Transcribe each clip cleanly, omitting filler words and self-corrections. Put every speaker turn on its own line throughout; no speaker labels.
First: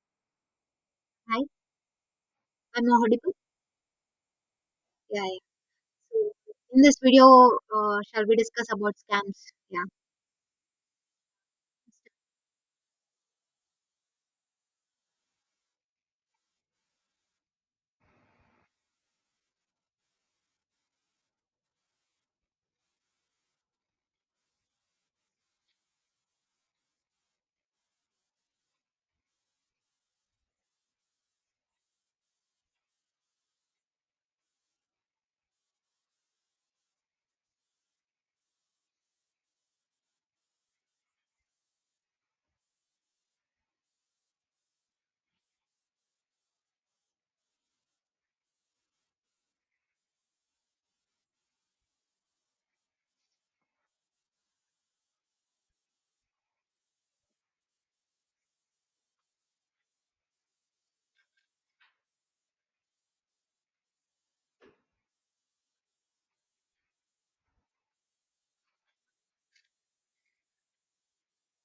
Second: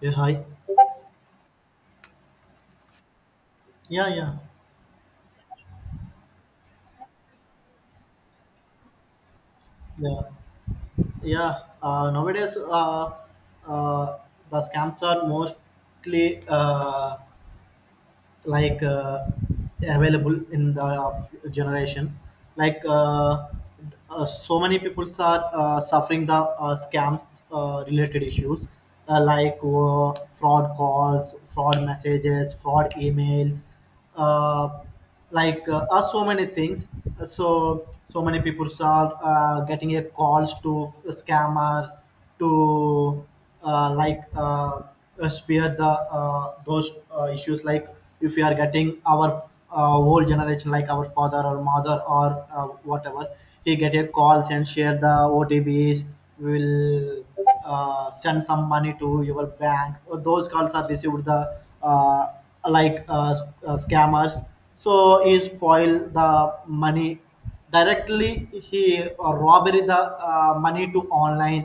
Yeah, hi.
Hi, I'm audible.
Yeah, yeah,
Yeah, yeah. So in this video, shall we discuss about scams? Yeah.
yeah, yeah. Nowadays, uh, the scams are mostly like available in the generation. Like so many people are suffering the scams related issues, like fraud calls, fraud messages, fraud emails, uh, like are so many things. Uh, so so many people are getting a calls to scammers to like spear the those issues like if we are getting our whole generation like our father or mother or uh, whatever he get a calls and share the otbs will send some money to your bank, those calls are received the uh, scammers so he spoil the money, directly he robbery the money to online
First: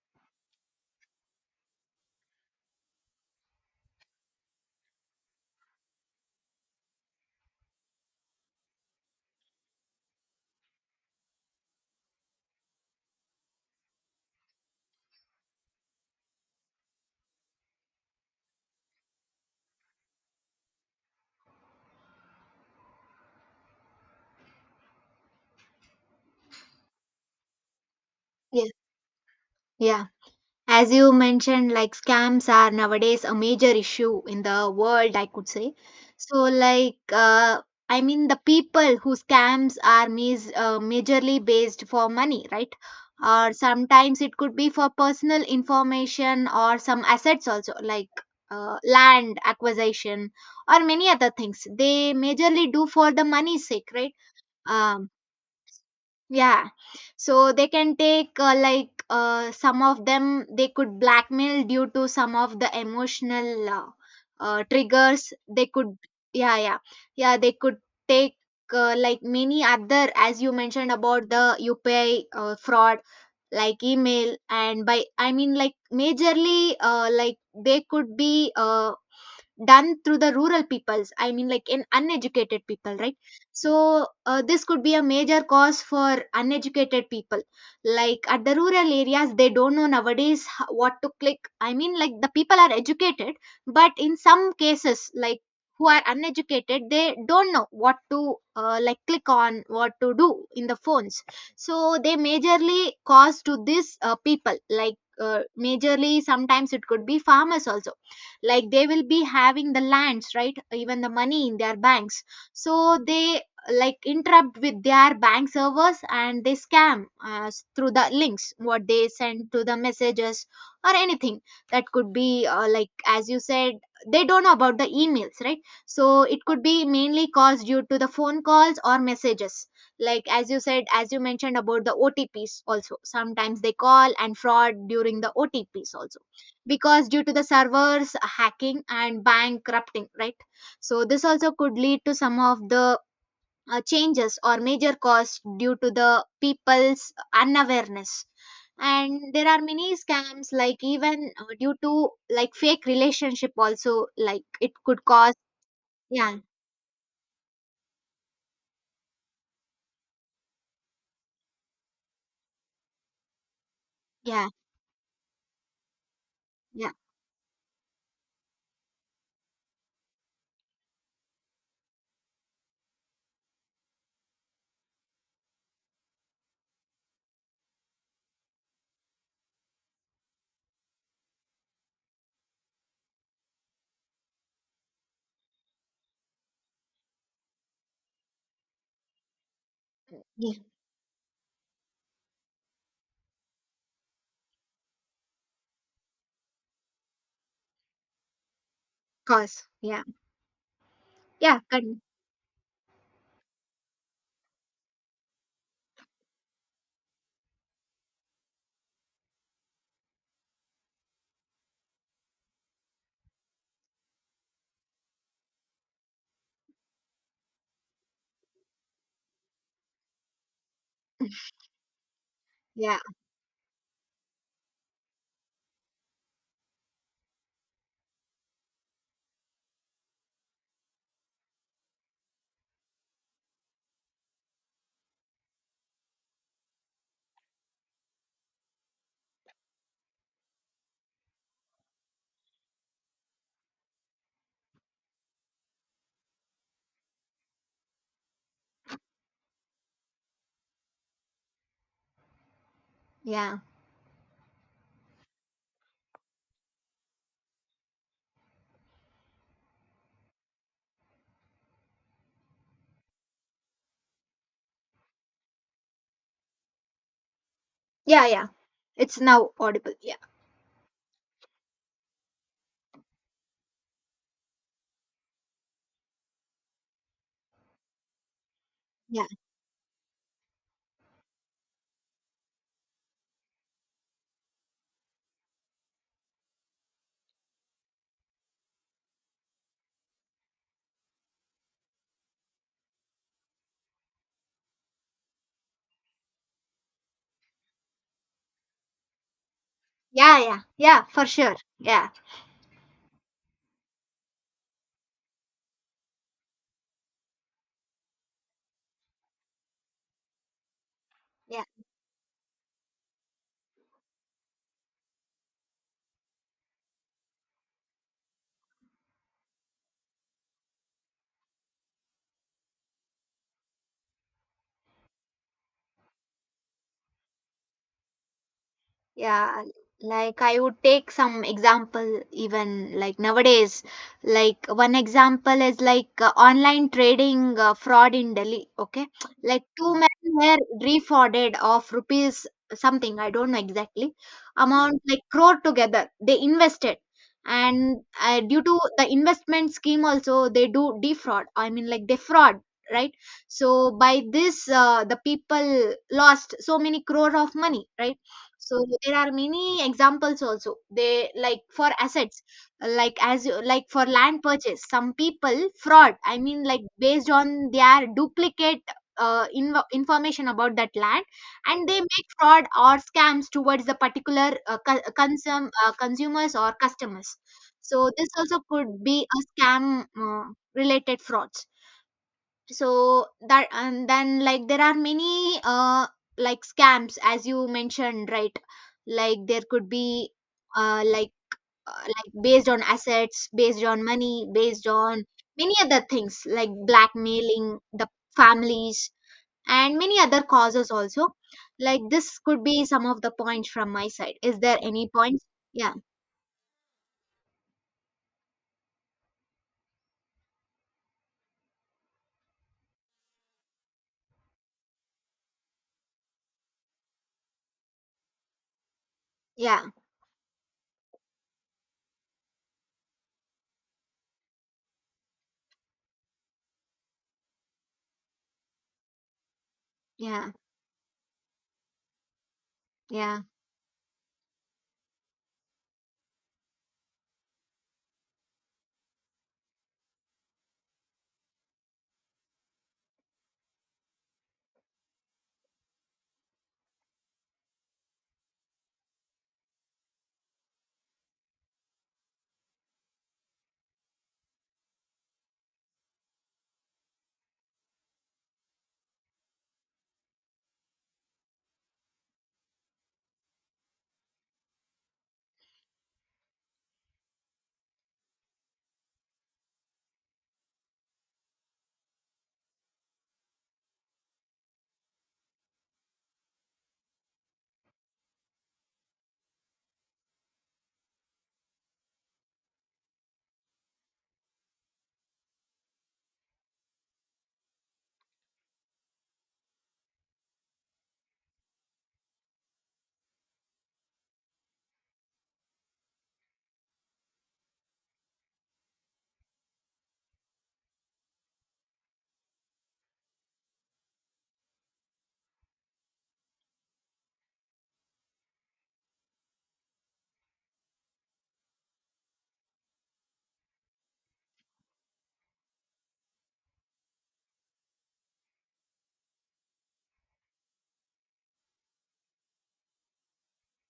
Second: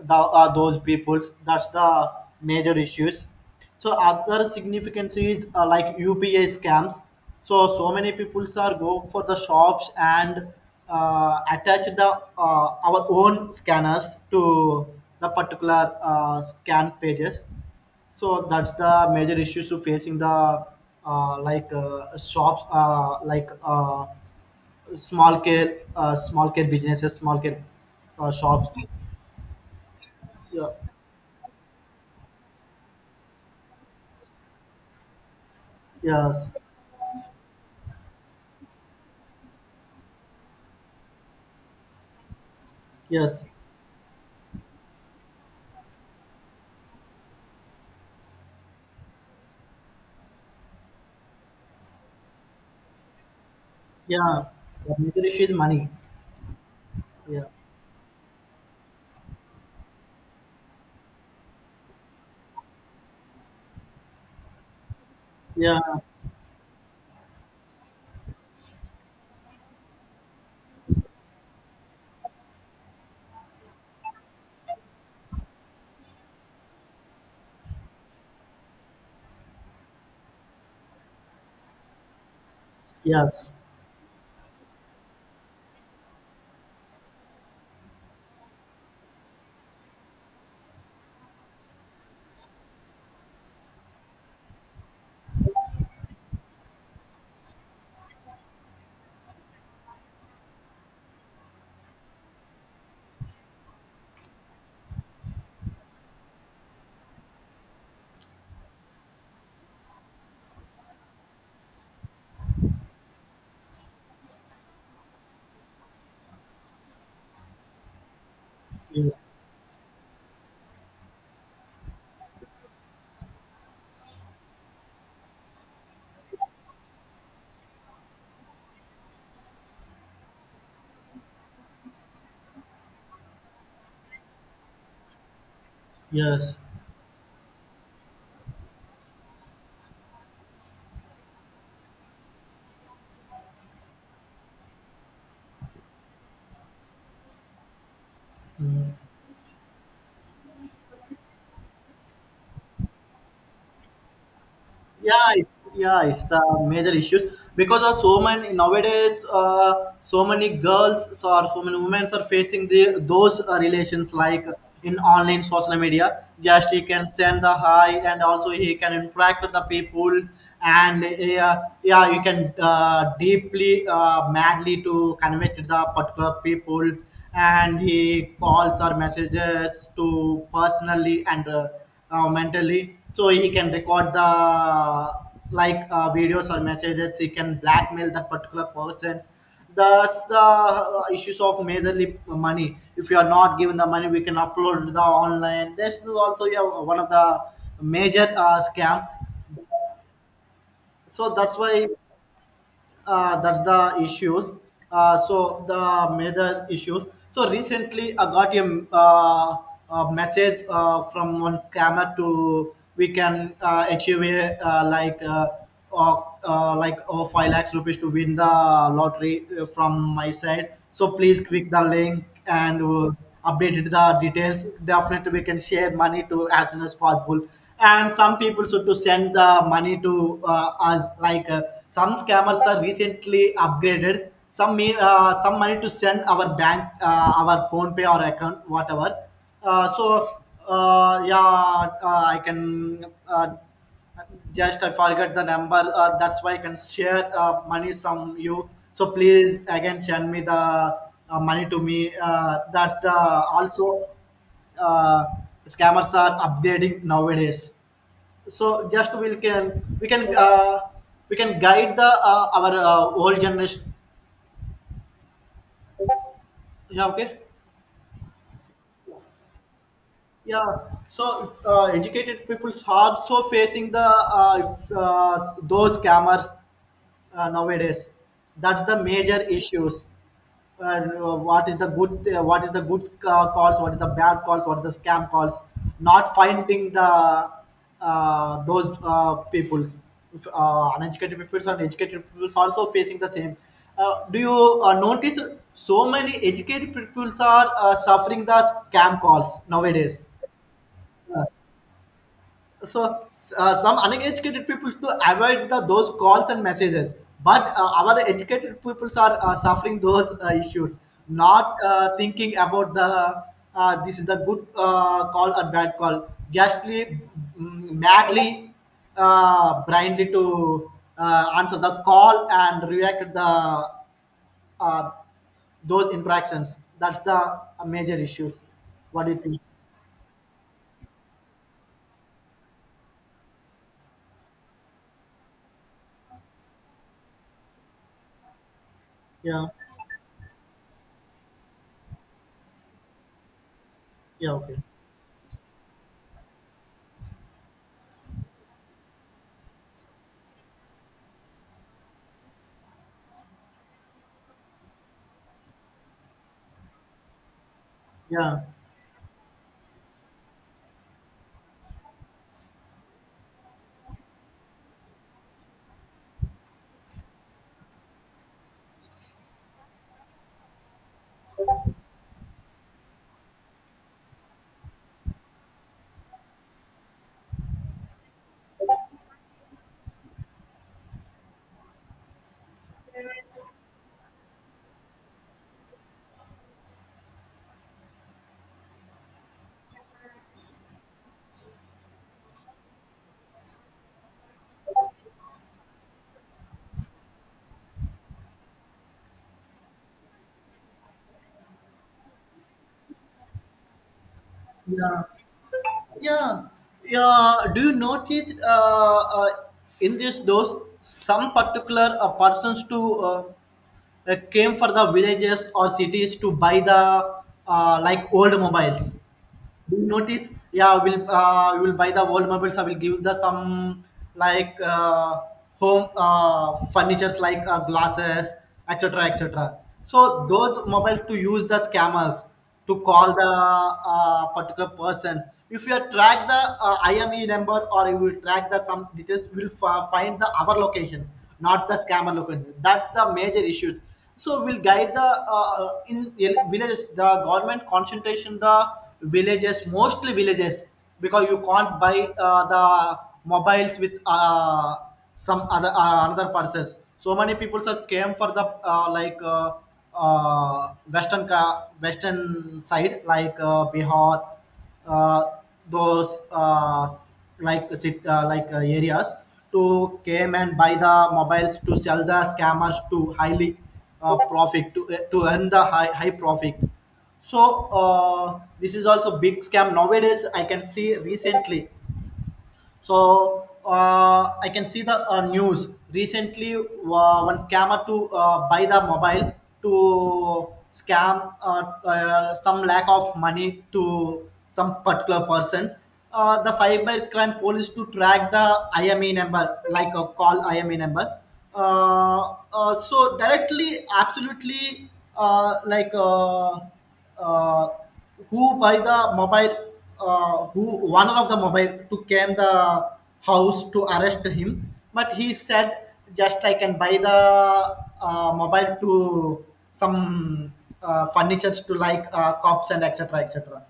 the those peoples, that's the major issues. So other significance is like UPI scams. So so many people are go for the shops and attach the our own scanners to the particular scan pages, so that's the major issues to facing the like shops, like small care businesses, small care shops.
Yes, yeah.
Yeah,
As you mentioned, like scams are nowadays a major issue in the world, I could say.
yes,
So, like, the people who scams are majorly based for money, right?
yes,
Or sometimes it could be for personal information or some assets also, like land acquisition or many other things. They majorly do for the money's sake, right?
yeah, the
Um,
major issue is money.
yeah.
Yeah,
So they can take like some of them they could blackmail due to some of the emotional triggers. They
yeah,
could, yeah yeah yeah, they could take like many other, as you mentioned, about the UPI fraud, like email, and by I mean like majorly like they could be done through the rural peoples. I mean, like, in uneducated people, right?
yes,
So this could be a major cause for uneducated people, like at the rural areas. They don't know nowadays what to click. I mean, like, the people are educated, but in some cases, like, who are uneducated, they don't know what to like click on, what to do in the phones. So they majorly cause to this people, like majorly sometimes it could be farmers also, like they will be having the lands, right, even the money in their banks. So they like interrupt with their bank servers and they scam through the links what they
yes,
send to the messages or anything. That could be like, as you said, they don't know about the emails, right? So it could be mainly caused due to the phone calls or messages, like as you said, as you mentioned about the otps also. Sometimes they call and fraud during the otps also,
yes,
because due to the servers hacking and bankrupting, right? So this also could lead to some of the changes or major costs due to the people's unawareness. And there are many scams like, even due to like fake relationship also, like it could
yeah
cause.
it, yeah it's
yeah
the major issues because of so many nowadays, so many girls so or so many women are facing the those relations, like
yeah
in online social media just he
yeah
can send the hi and also he can interact with the people, and yeah you can deeply, madly to convey to the particular people, and he calls or messages to personally and mentally, so he can record the like videos or messages, he can blackmail that particular persons. That's the
yeah
issues of majorly money, if you are not given the money we can upload the online, this is also, yeah, one of the major scams.
cause,
So that's
yeah
why,
con-
that's the issues, so the major issues. So recently I got a message from one scammer to we can achieve a, uh, like over 5 lakhs rupees to win the lottery from my side, so please click the link and
yeah
update the details, definitely we can share money to as soon as possible. And some people should to send the money to us, like some scammers are recently upgraded some mean some money to send our bank our phone pay or account whatever, so, yeah I can, just I forget the number that's why I can share money some you, so please again send me the money to me, that's the
yeah
also, uh, scammers are upgrading nowadays. So just we can guide the our whole generation. Yeah, okay,
yeah. It's now audible. yeah
yeah. So if, educated people are also facing the, if, those scammers nowadays, that's the
yeah
major issues. uh, what is the good, what is the good calls, what is the bad calls, what is the scam calls, not finding the those peoples, uneducated peoples and educated peoples also facing the same. Do you notice so many educated peoples are suffering the scam calls nowadays?
yeah yeah yeah for sure, yeah
So some uneducated people to avoid the, those calls and messages, but our educated peoples are suffering those issues,
yeah
not thinking about the, this is the good call or bad call, justly, madly, blindly to answer the call and react to the uh, those interactions, that's the major issues. What do you think?
Yeah, like I would take some example even like nowadays. Like one example is like online trading fraud in Delhi. Okay, like
Yeah,
two men were defrauded of rupees, something I don't know exactly
yeah, okay,
amount, like crore together. They invested, and due to the investment scheme also they do defraud. I mean, like, they fraud, right? So by this the people lost so many crore of money, right?
yeah,
So there are many examples also, they like for assets, like as like for land purchase some people fraud. I mean like based on their duplicate information about that land, and they make fraud or scams towards the particular consumers or customers. So this also could be a scam related frauds. So that, and then, like, there are many scams, as you mentioned, right? Like there could be uh like like based on assets, based on money, based on many other things, like blackmailing the families and many other causes also. Like this could be some of the points from my side. Is there any
yeah,
points? Yeah.
yeah, yeah, do you notice in this those some particular persons to came for the villages or cities to buy the like old mobiles?
yeah
Do you notice? Yeah, we'll you will buy the old mobiles. I will give the some like home furnitures, like glasses, etc., etc. So
yeah
those mobiles to use the scammers to call
yeah
the particular persons. If you track the IME number or you will track the some details, we will find the our location, not the scammer location. That's the major issues, so will guide the in villages, the government concentration the villages, mostly villages because you can't buy the mobiles with some other another persons. So many people are came for the like uh, western western side, like Bihar, uh, those like sit like areas, to came and buy the mobiles to sell the scammers to highly profit to, earn the high profit. So this is also big scam nowadays, I can see recently. So I can see the news recently. One scammer to buy the mobile to scam some lack of money to some particular person. The cyber crime police to track the IME number, like a call IME number. So directly, absolutely, like. Uh, who by the mobile, who one of the mobile to came the house to arrest him, but he said just I can buy the mobile to some furnitures to like cops and etc, etc.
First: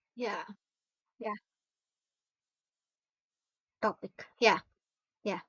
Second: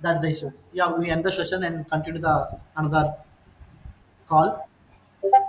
That's the
yeah
issue. Yeah, we end the
yeah
session and continue the another
Topic. Yeah,
call.
yeah.